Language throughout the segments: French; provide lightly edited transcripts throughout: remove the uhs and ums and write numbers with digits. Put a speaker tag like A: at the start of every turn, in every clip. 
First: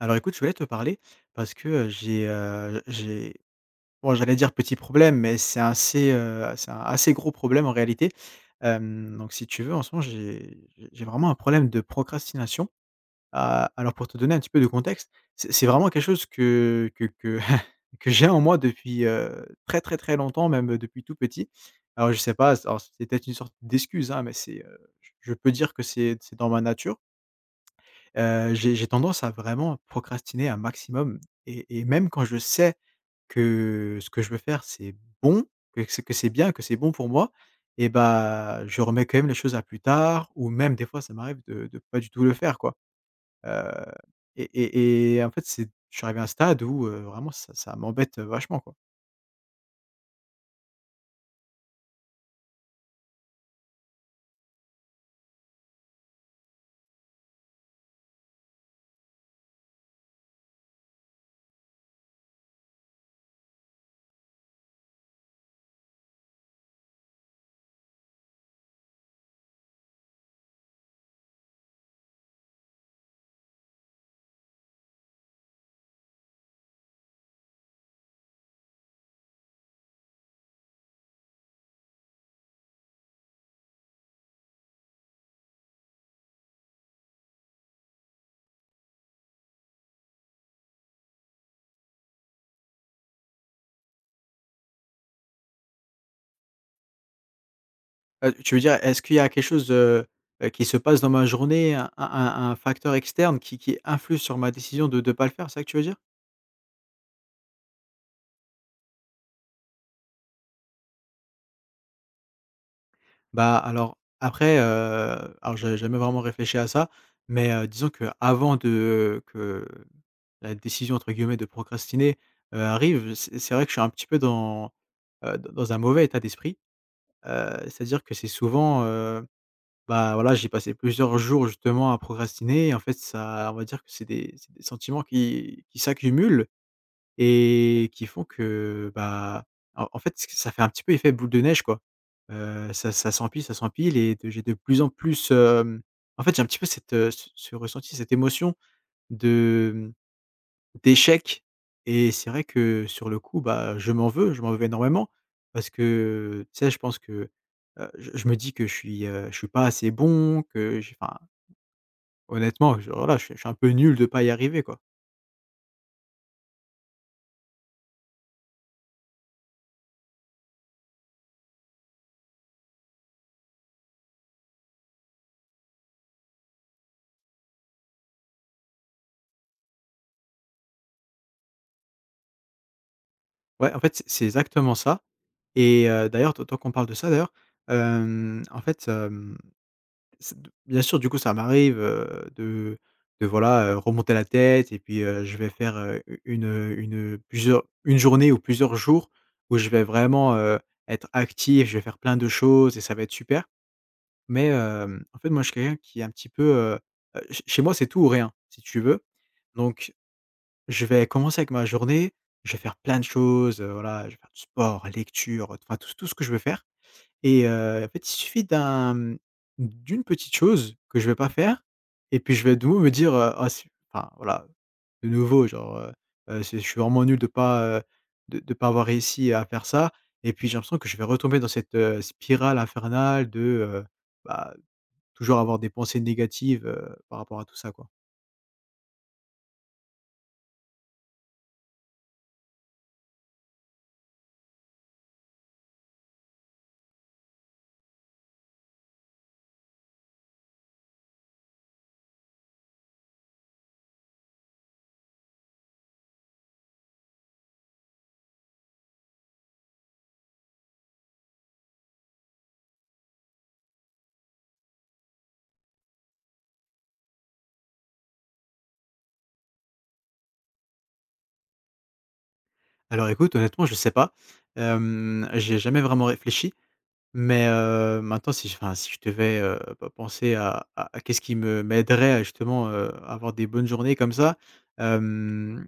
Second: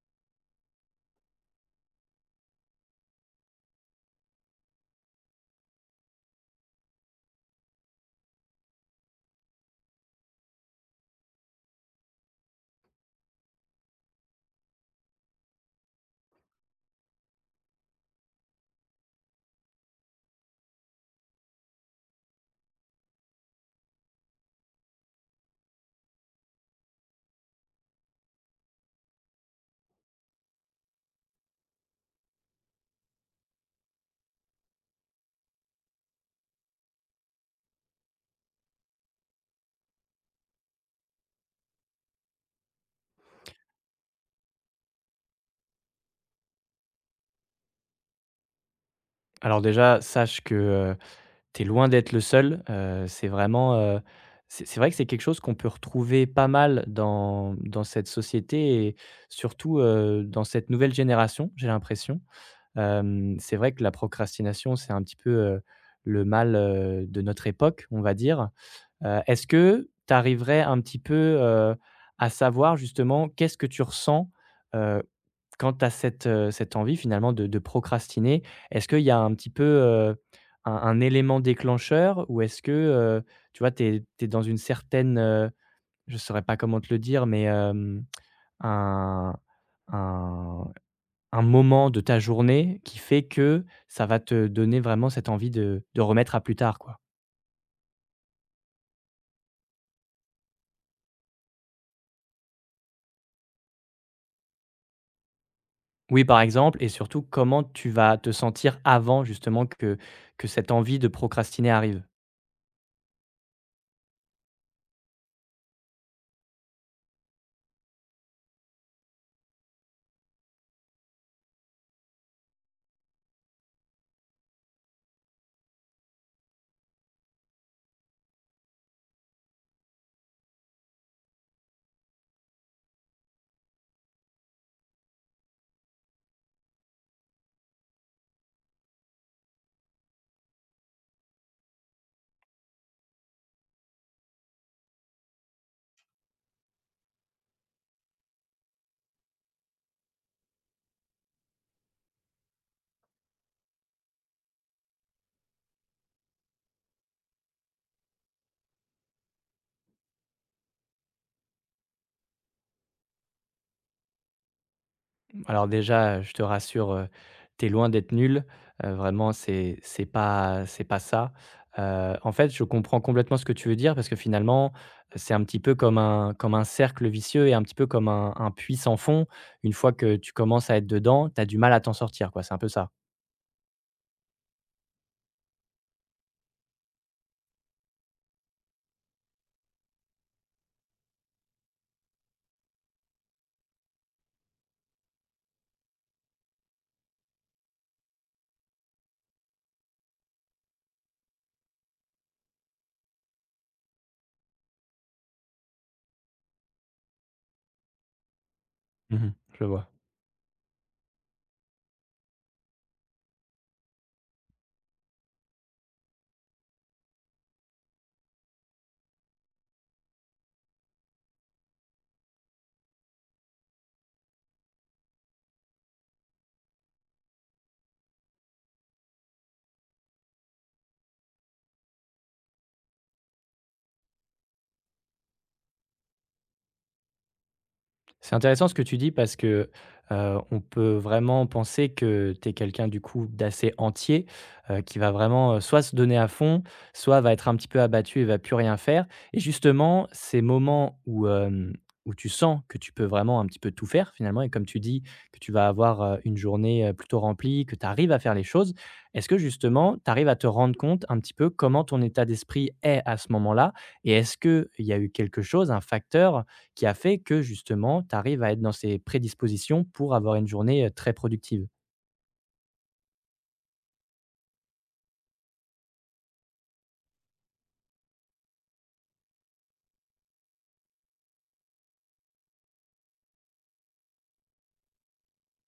A: Alors écoute, je voulais te parler parce que, j'ai bon j'allais dire petit problème, mais c'est un assez gros problème en réalité. Donc si tu veux, en ce moment, j'ai vraiment un problème de procrastination. A alors pour te donner un petit peu de contexte, c'est vraiment quelque chose que que j'ai en moi depuis, très, très, très longtemps, même, depuis tout petit. Alors je sais pas, alors c'est peut-être une sorte d'excuse, hein, mais je peux dire que c'est dans ma nature. J'ai tendance à vraiment procrastiner un maximum et même quand je sais que ce que je veux faire, c'est bon, que c'est bien, que c'est bon pour moi et bah, je remets quand même les choses à plus tard ou même des fois, ça m'arrive de pas du tout le faire, quoi. Heu En fait, c'est je suis arrivé à un stade où, vraiment ça m'embête, vachement, quoi.
B: Alors déjà, sache que, tu loin d'être le seul. C'est vraiment, c'est vrai que c'est quelque chose qu'on peut retrouver pas mal dans cette société et surtout, dans cette nouvelle génération, j'ai l'impression. C'est vrai que la procrastination, c'est un petit peu, le mal, de notre époque, on va dire. Est-ce que tu arriverais un petit peu, heu, à savoir justement qu'est-ce que tu ressens, heu, quand tu as cette, cette envie finalement de procrastiner, est-ce qu'il y a un petit peu, un élément déclencheur? Ou est-ce que, tu vois, tu es dans une certaine, je ne saurais pas comment te le dire, mais, un un un moment de ta journée qui fait que ça va te donner vraiment cette envie de remettre à plus tard, quoi?
A: Tu veux dire, est-ce qu'il y a quelque chose, qui se passe dans ma journée, un facteur externe qui influe sur ma décision de ne pas le faire, c'est ça que tu veux dire?
B: Oui, par exemple, et surtout, comment tu vas te sentir avant justement que cette envie de procrastiner arrive?
A: Bah, alors après, alors j'avais jamais vraiment réfléchi à ça, mais disons que avant de que la «décision» entre guillemets de procrastiner, arrive, c'est vrai que je suis un petit peu dans un mauvais état d'esprit. C'est-à-dire que c'est souvent, bah, voilà, j'ai passé plusieurs jours justement à procrastiner et en fait ça on va dire que c'est des sentiments qui s'accumulent et qui font que, bah, en en fait, c ça fait un petit peu effet boule de neige, quoi. Ça s'empile, ça s'empile et de j'ai de plus en plus, en fait, j'ai un petit peu ce ressenti, cette émotion de, mmh, d'échec. Et c'est vrai que sur le coup, bah, je m'en veux énormément parce que, tu sais, je pense que, je me dis que je suis pas assez bon, que j'ai enfin, honnêtement, je voilà, je suis un peu nul de pas y arriver, quoi.
B: Alors déjà, je te rassure, tu loin d'être nul, vraiment c'est pas c'est pas ça. En fait, je comprends complètement ce que tu veux dire parce que finalement, c'est un petit peu comme un cercle vicieux et un petit peu comme un puits sans fond. Une fois que tu commences à être dedans, t'as du mal à t'en sortir, quoi, c'est un peu ça?
A: Ouais, en fait, c'est exactement ça. Et d'ailleurs, tant qu'on parle de ça d'ailleurs, en fait, c'est bien sûr, du coup, ça m'arrive, de voilà, remonter la tête et puis, je vais faire, une, une journée ou plusieurs jours où je vais vraiment, être actif, je vais faire plein de choses et ça va être super. Mais, en fait, moi, je suis quelqu'un qui est un petit peu, ch chez moi, c'est tout ou rien, si tu veux.
B: Mmh mh. Je le vois.
A: Donc je vais commencer avec ma journée, je vais faire plein de choses, voilà, je vais faire du sport, lecture, enfin tout ce que je veux faire et en fait, il suffit d'une petite chose que je vais pas faire et puis je vais de nouveau me dire, «Ah si» enfin voilà, de nouveau genre, c'est je suis vraiment nul de pas avoir réussi à faire ça et puis j'ai l'impression que je vais retomber dans cette spirale infernale de bah, toujours avoir des pensées négatives, par rapport à tout ça, quoi.
B: C'est intéressant ce que tu dis parce que, on peut vraiment penser que tu es quelqu'un du coup d'assez entier, qui va vraiment, soit se donner à fond, soit va être un petit peu abattu et va plus rien faire, et justement ces moments où, où tu sens que tu peux vraiment un petit peu tout faire finalement, et comme tu dis que tu vas avoir, une journée, plutôt remplie, que tu arrives à faire les choses. Est-ce que justement tu arrives à te rendre compte un petit peu comment ton état d'esprit est à ce moment-là? Et est-ce qu'il y a eu quelque chose, un facteur, qui a fait que justement, tu arrives à être dans ces prédispositions pour avoir une journée, très productive?
A: Alors écoute, honnêtement, je sais pas, j'y jamais vraiment réfléchi. Mais, maintenant si je enfin si je devais, bah, penser à qu'est-ce qui me m'aiderait à justement, avoir des bonnes journées comme ça? Hem,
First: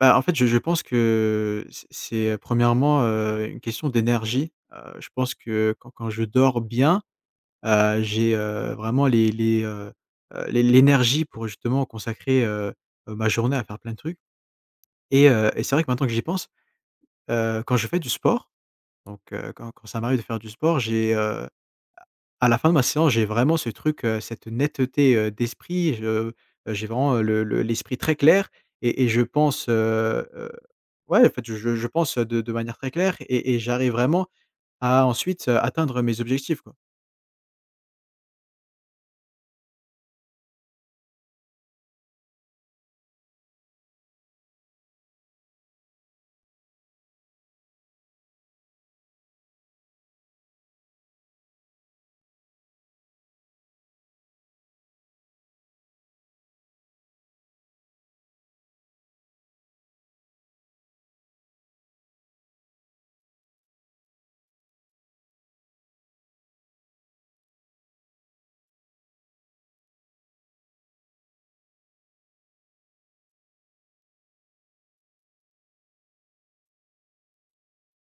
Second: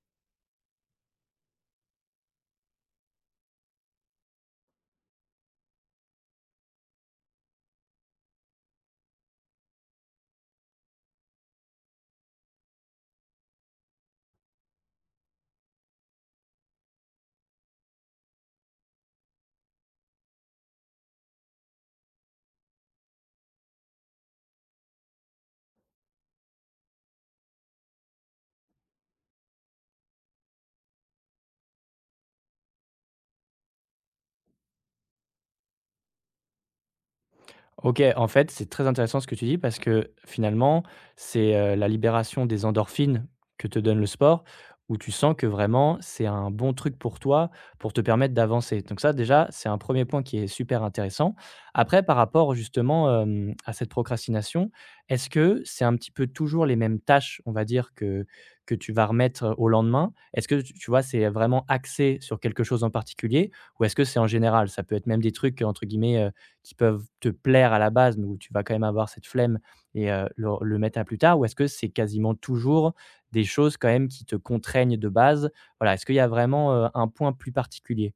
A: Bah, en fait, je pense que c'est premièrement, une question d'énergie. Je pense que quand je dors bien, j'ai, vraiment les, l'é l'énergie pour justement consacrer, ma journée à faire plein de trucs et c'est vrai que maintenant que j'y pense, quand je fais du sport, donc, quand ça m'arrive de faire du sport. À la fin de ma séance, j'ai vraiment ce truc, cette netteté, d'esprit. J'ai vraiment, le l'esprit très clair et je pense, heu, ouais, en fait, je pense, de manière très claire et j'arrive vraiment à ensuite, atteindre mes objectifs, quoi.
B: OK, en fait, c'est très intéressant ce que tu dis parce que finalement, c'est, la libération des endorphines que te donne le sport, où tu sens que vraiment c'est un bon truc pour toi, pour te permettre d'avancer. Donc ça déjà, c'est un premier point qui est super intéressant. Après par rapport justement, à cette procrastination, est-ce que c'est un petit peu toujours les mêmes tâches, on va dire, que tu vas remettre au lendemain? Est-ce que tu vois, c'est vraiment axé sur quelque chose en particulier, ou est-ce que c'est en général? Ça peut être même des trucs, entre guillemets, qui peuvent te plaire à la base, mais où tu vas quand même avoir cette flemme et le mettre à plus tard? Ou est-ce que c'est quasiment toujours des choses quand même qui te contraignent de base? Voilà, est-ce qu'il y a vraiment, un point plus particulier?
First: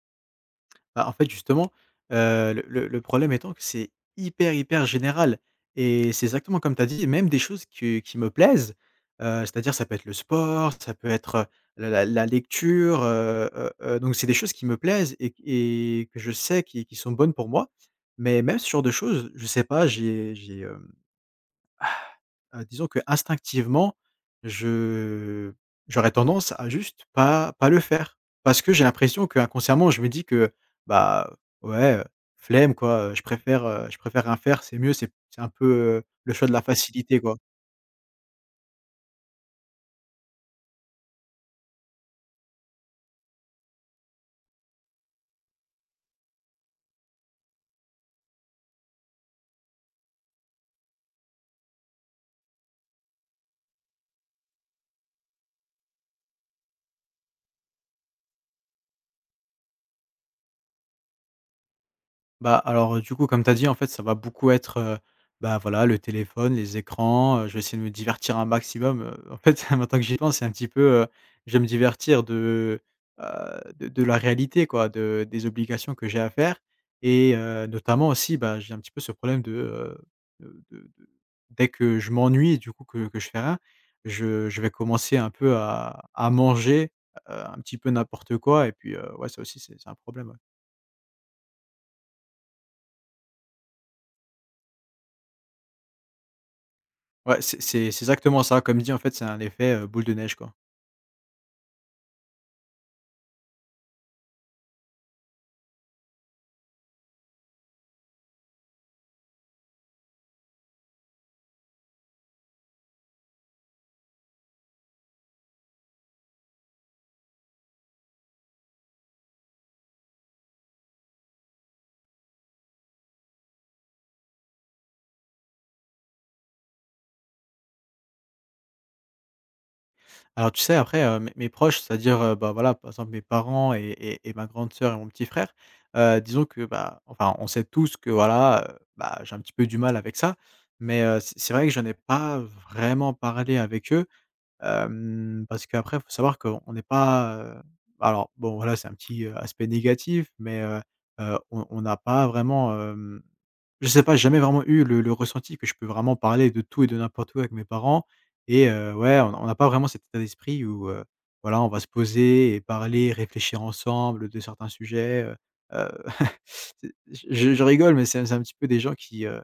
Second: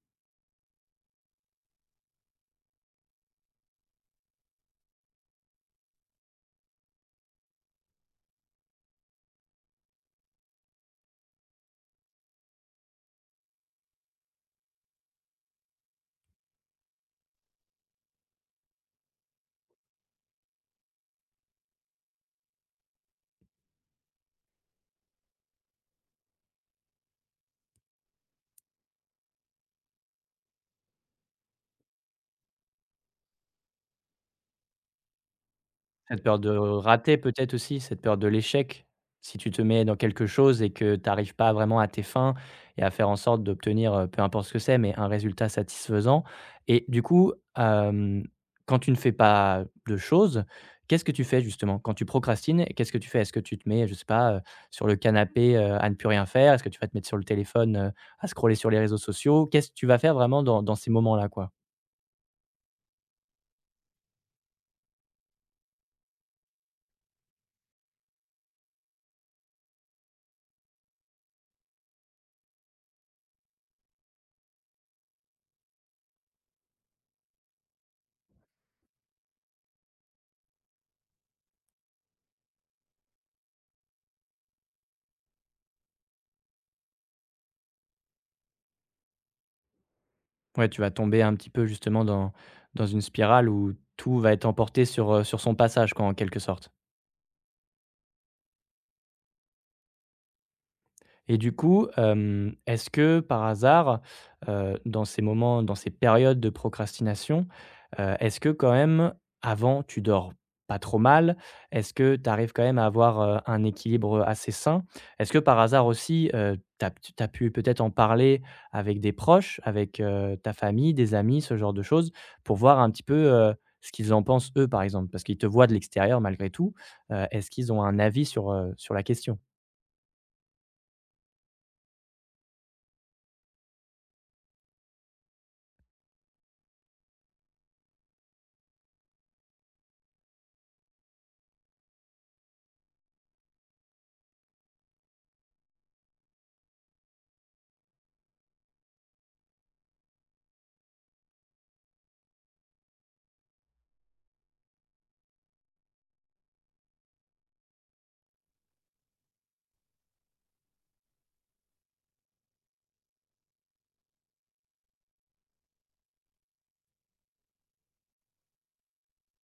A: Bah, en fait, justement, le problème étant que c'est hyper, hyper général et c'est exactement comme tu as dit, même des choses qui me plaisent, c'est-à-dire ça peut être le sport, ça peut être, la lecture, donc c'est des choses qui me plaisent et que je sais qui sont bonnes pour moi, mais même ce genre de choses, je sais pas, j'ai disons que instinctivement je j'aurais tendance à juste pas le faire. Parce que j'ai l'impression qu'inconsciemment, je me dis que, bah, ouais, flemme quoi, je préfère rien faire, c'est mieux, c'est un peu,
B: Cette
A: le
B: peur
A: choix
B: de
A: de la
B: rater
A: facilité quoi.
B: peut-être aussi, cette peur de l'échec. Si tu te mets dans quelque chose et que tu arrives pas vraiment à tes fins et à faire en sorte d'obtenir, peu importe ce que c'est, mais un résultat satisfaisant, et du coup, quand tu ne fais pas de choses, qu'est-ce que tu fais justement? Quand tu procrastines, qu'est-ce que tu fais? Est-ce que tu te mets, je sais pas, sur le canapé, à ne plus rien faire? Est-ce que tu vas te mettre sur le téléphone, à scroller sur les réseaux sociaux? Qu'est-ce que tu vas faire vraiment dans ces moments-là, quoi?
A: Bah, alors, du coup, comme tu as dit, en fait, ça va beaucoup être, bah, voilà, le téléphone, les écrans, je vais essayer de me divertir un maximum, en fait, maintenant que j'y pense, c'est un petit peu, je vais me divertir de la réalité, quoi, de des obligations que j'ai à faire et notamment aussi, bah, j'ai un petit peu ce problème de dès que je m'ennuie, du coup, que je fais rien, je vais commencer un peu à manger, un petit peu n'importe quoi et puis, ouais, ça aussi, c'est un problème, ouais.
B: Ouais, tu vas tomber un petit peu justement dans une spirale où tout va être emporté sur, sur son passage, quoi, en quelque sorte.
A: Ouais, c'est exactement ça. Comme dit, en fait, c'est un effet, boule de neige, quoi.
B: Et du coup, est-ce que par hasard, dans ces moments, dans ces périodes de procrastination, est-ce que quand même, avant, tu dors pas trop mal? Est-ce que tu arrives quand même à avoir, un équilibre assez sain? Est-ce que par hasard aussi, tu as pu peut-être en parler avec des proches, avec, ta famille, des amis, ce genre de choses, pour voir un petit peu, ce qu'ils en pensent eux, par exemple? Parce qu'ils te voient de l'extérieur malgré tout, est-ce qu'ils ont un avis sur, sur la question?
A: Alors tu sais, après, mes proches, c'est-à-dire, bah, voilà, par exemple, mes parents et ma grande sœur et mon petit frère, disons que, bah, enfin, on sait tous que, voilà, bah, j'ai un petit peu du mal avec ça. Mais, c'est vrai que j'en ai pas vraiment parlé avec eux. Parce qu'après, faut savoir qu'on n'est pas, alors bon, voilà, c'est un petit, aspect négatif, mais on n'a pas vraiment, je sais pas, j'ai jamais vraiment eu le ressenti que je peux vraiment parler de tout et de n'importe où avec mes parents et ouais, on n'a pas vraiment cet état d'esprit où, voilà, on va se poser et parler, réfléchir ensemble de certains sujets, heu, c'est je rigole, mais c'est un petit peu des gens qui, heu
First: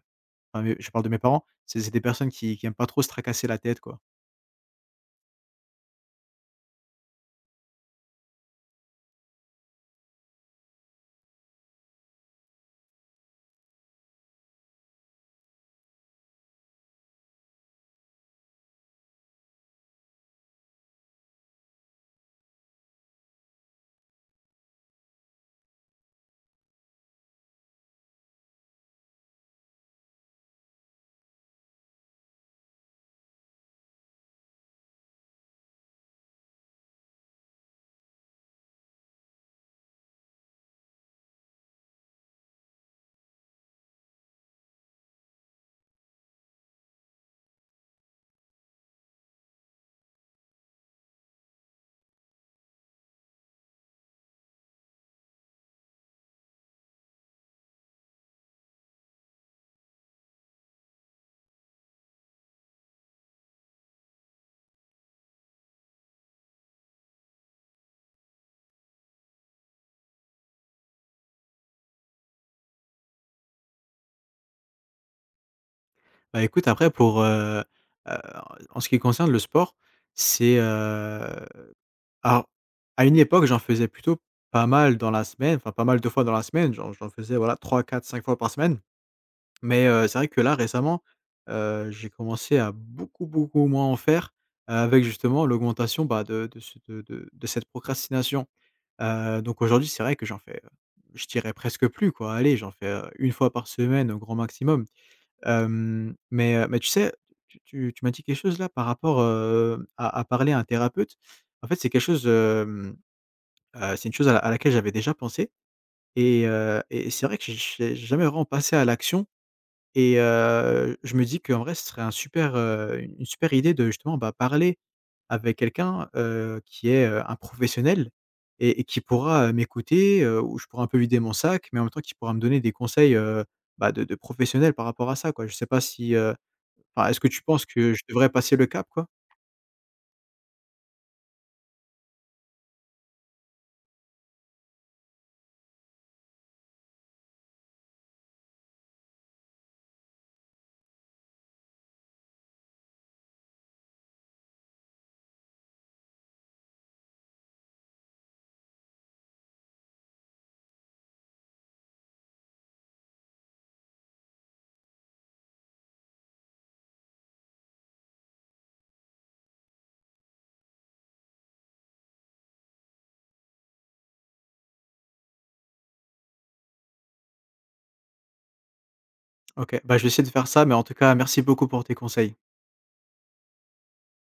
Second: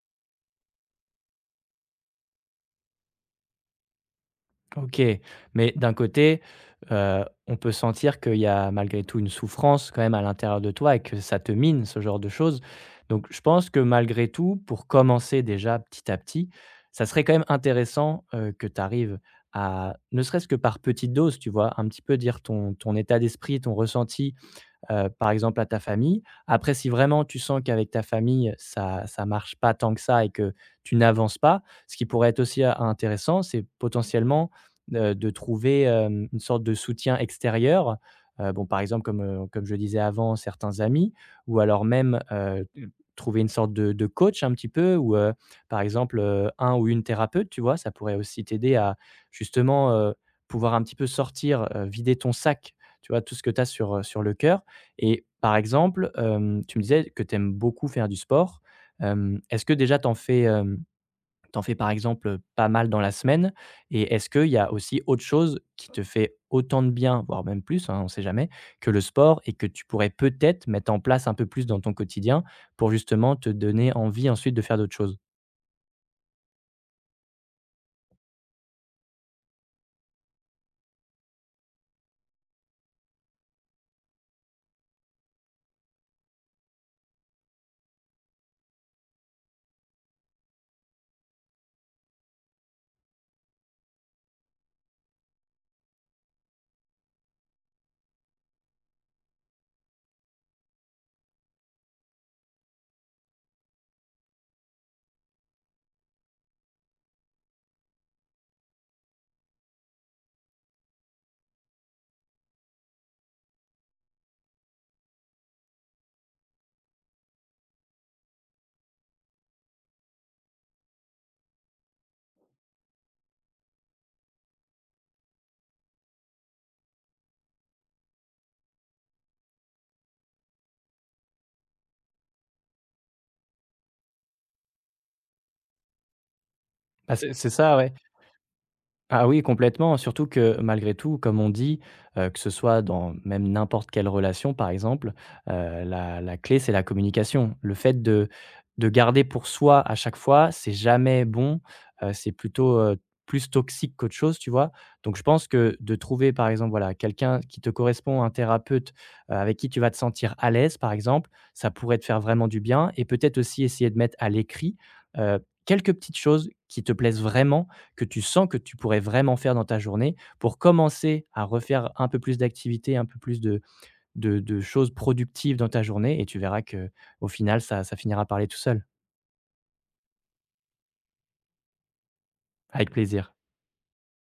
A: Enfin, mes je parle de mes parents, c'est des personnes qui aiment pas trop se tracasser la tête, quoi.
B: OK, mais d'un côté, on peut sentir qu'il y a malgré tout une souffrance quand même à l'intérieur de toi et que ça te mine ce genre de choses. Donc je pense que malgré tout, pour commencer déjà petit à petit, ça serait quand même intéressant, que tu arrives à ne serait-ce que par petite dose, tu vois? Un petit peu dire ton état d'esprit, ton ressenti, par exemple à ta famille. Après, si vraiment tu sens qu'avec ta famille, ça marche pas tant que ça et que tu n'avances pas, ce qui pourrait être aussi, intéressant, c'est potentiellement, de trouver, une sorte de soutien extérieur. Bon, par exemple, comme, comme je le disais avant, certains amis, ou alors même, trouver une sorte de coach un petit peu, ou, par exemple, un ou une thérapeute, tu vois? Ça pourrait aussi t'aider à justement, pouvoir un petit peu sortir, vider ton sac, tu vois? Tout ce que tu as sur, sur le cœur. Et par exemple, tu me disais que tu aimes beaucoup faire du sport. Est-ce que déjà t'en fais, tu fais par exemple, pas mal dans la semaine? Et est-ce qu'il y a aussi autre chose qui te fait autant de bien, voire même plus, hein, on ne sait jamais, que le sport, et que tu pourrais peut-être mettre en place un peu plus dans ton quotidien pour justement te donner envie ensuite de faire d'autres choses?
A: Bah, écoute, heu, en ce qui concerne le sport, c'est, heu, alors, à une époque, j'en faisais plutôt pas mal dans la semaine, enfin, pas mal 2 fois dans la semaine, j'en faisais, voilà, trois, quatre, cinq fois par semaine. Mais, c'est vrai que là récemment, j'ai commencé à beaucoup, beaucoup moins en faire, avec justement l'augmentation, bah, de ce de cette procrastination. Donc aujourd'hui, c'est vrai que je dirais presque plus quoi. Allez, j'en fais, une fois par semaine au grand maximum. Mais tu sais, tu m'as dit quelque chose là par rapport, à parler à un thérapeute. En fait, c'est quelque chose, c'est une chose à laquelle j'avais déjà pensé et c'est vrai que j'ai jamais vraiment passé à l'action. Et je me dis qu'en vrai, ce serait une super idée de justement, bah, parler avec quelqu'un, qui est, un professionnel et qui pourra, m'écouter, où je pourrais un peu vider mon sac, mais en même temps qui pourra me donner des conseils, bah, de professionnel par rapport à ça, quoi. Je sais pas si, enfin, est-ce
B: Parce
A: que tu
B: c'est
A: penses
B: ça, ouais.
A: que je devrais passer le cap, quoi?
B: Ah oui, complètement. Surtout que malgré tout, comme on dit, que ce soit dans même n'importe quelle relation, par exemple, la clé, c'est la communication. Le fait de garder pour soi à chaque fois, c'est jamais bon, c'est plutôt, plus toxique qu'autre chose, tu vois? Donc je pense que de trouver, par exemple, voilà, quelqu'un qui te correspond, un thérapeute, avec qui tu vas te sentir à l'aise, par exemple, ça pourrait te faire vraiment du bien, et peut-être aussi essayer de mettre à l'écrit, heu, quelques petites choses qui te plaisent vraiment, que tu sens que tu pourrais vraiment faire dans ta journée pour commencer à refaire un peu plus d'activités, un peu plus de de choses productives dans ta journée, et tu verras que au final, ça finira par aller tout seul.
A: OK, bah, je vais essayer de faire ça, mais en tout cas, merci beaucoup pour tes conseils.
B: Avec plaisir.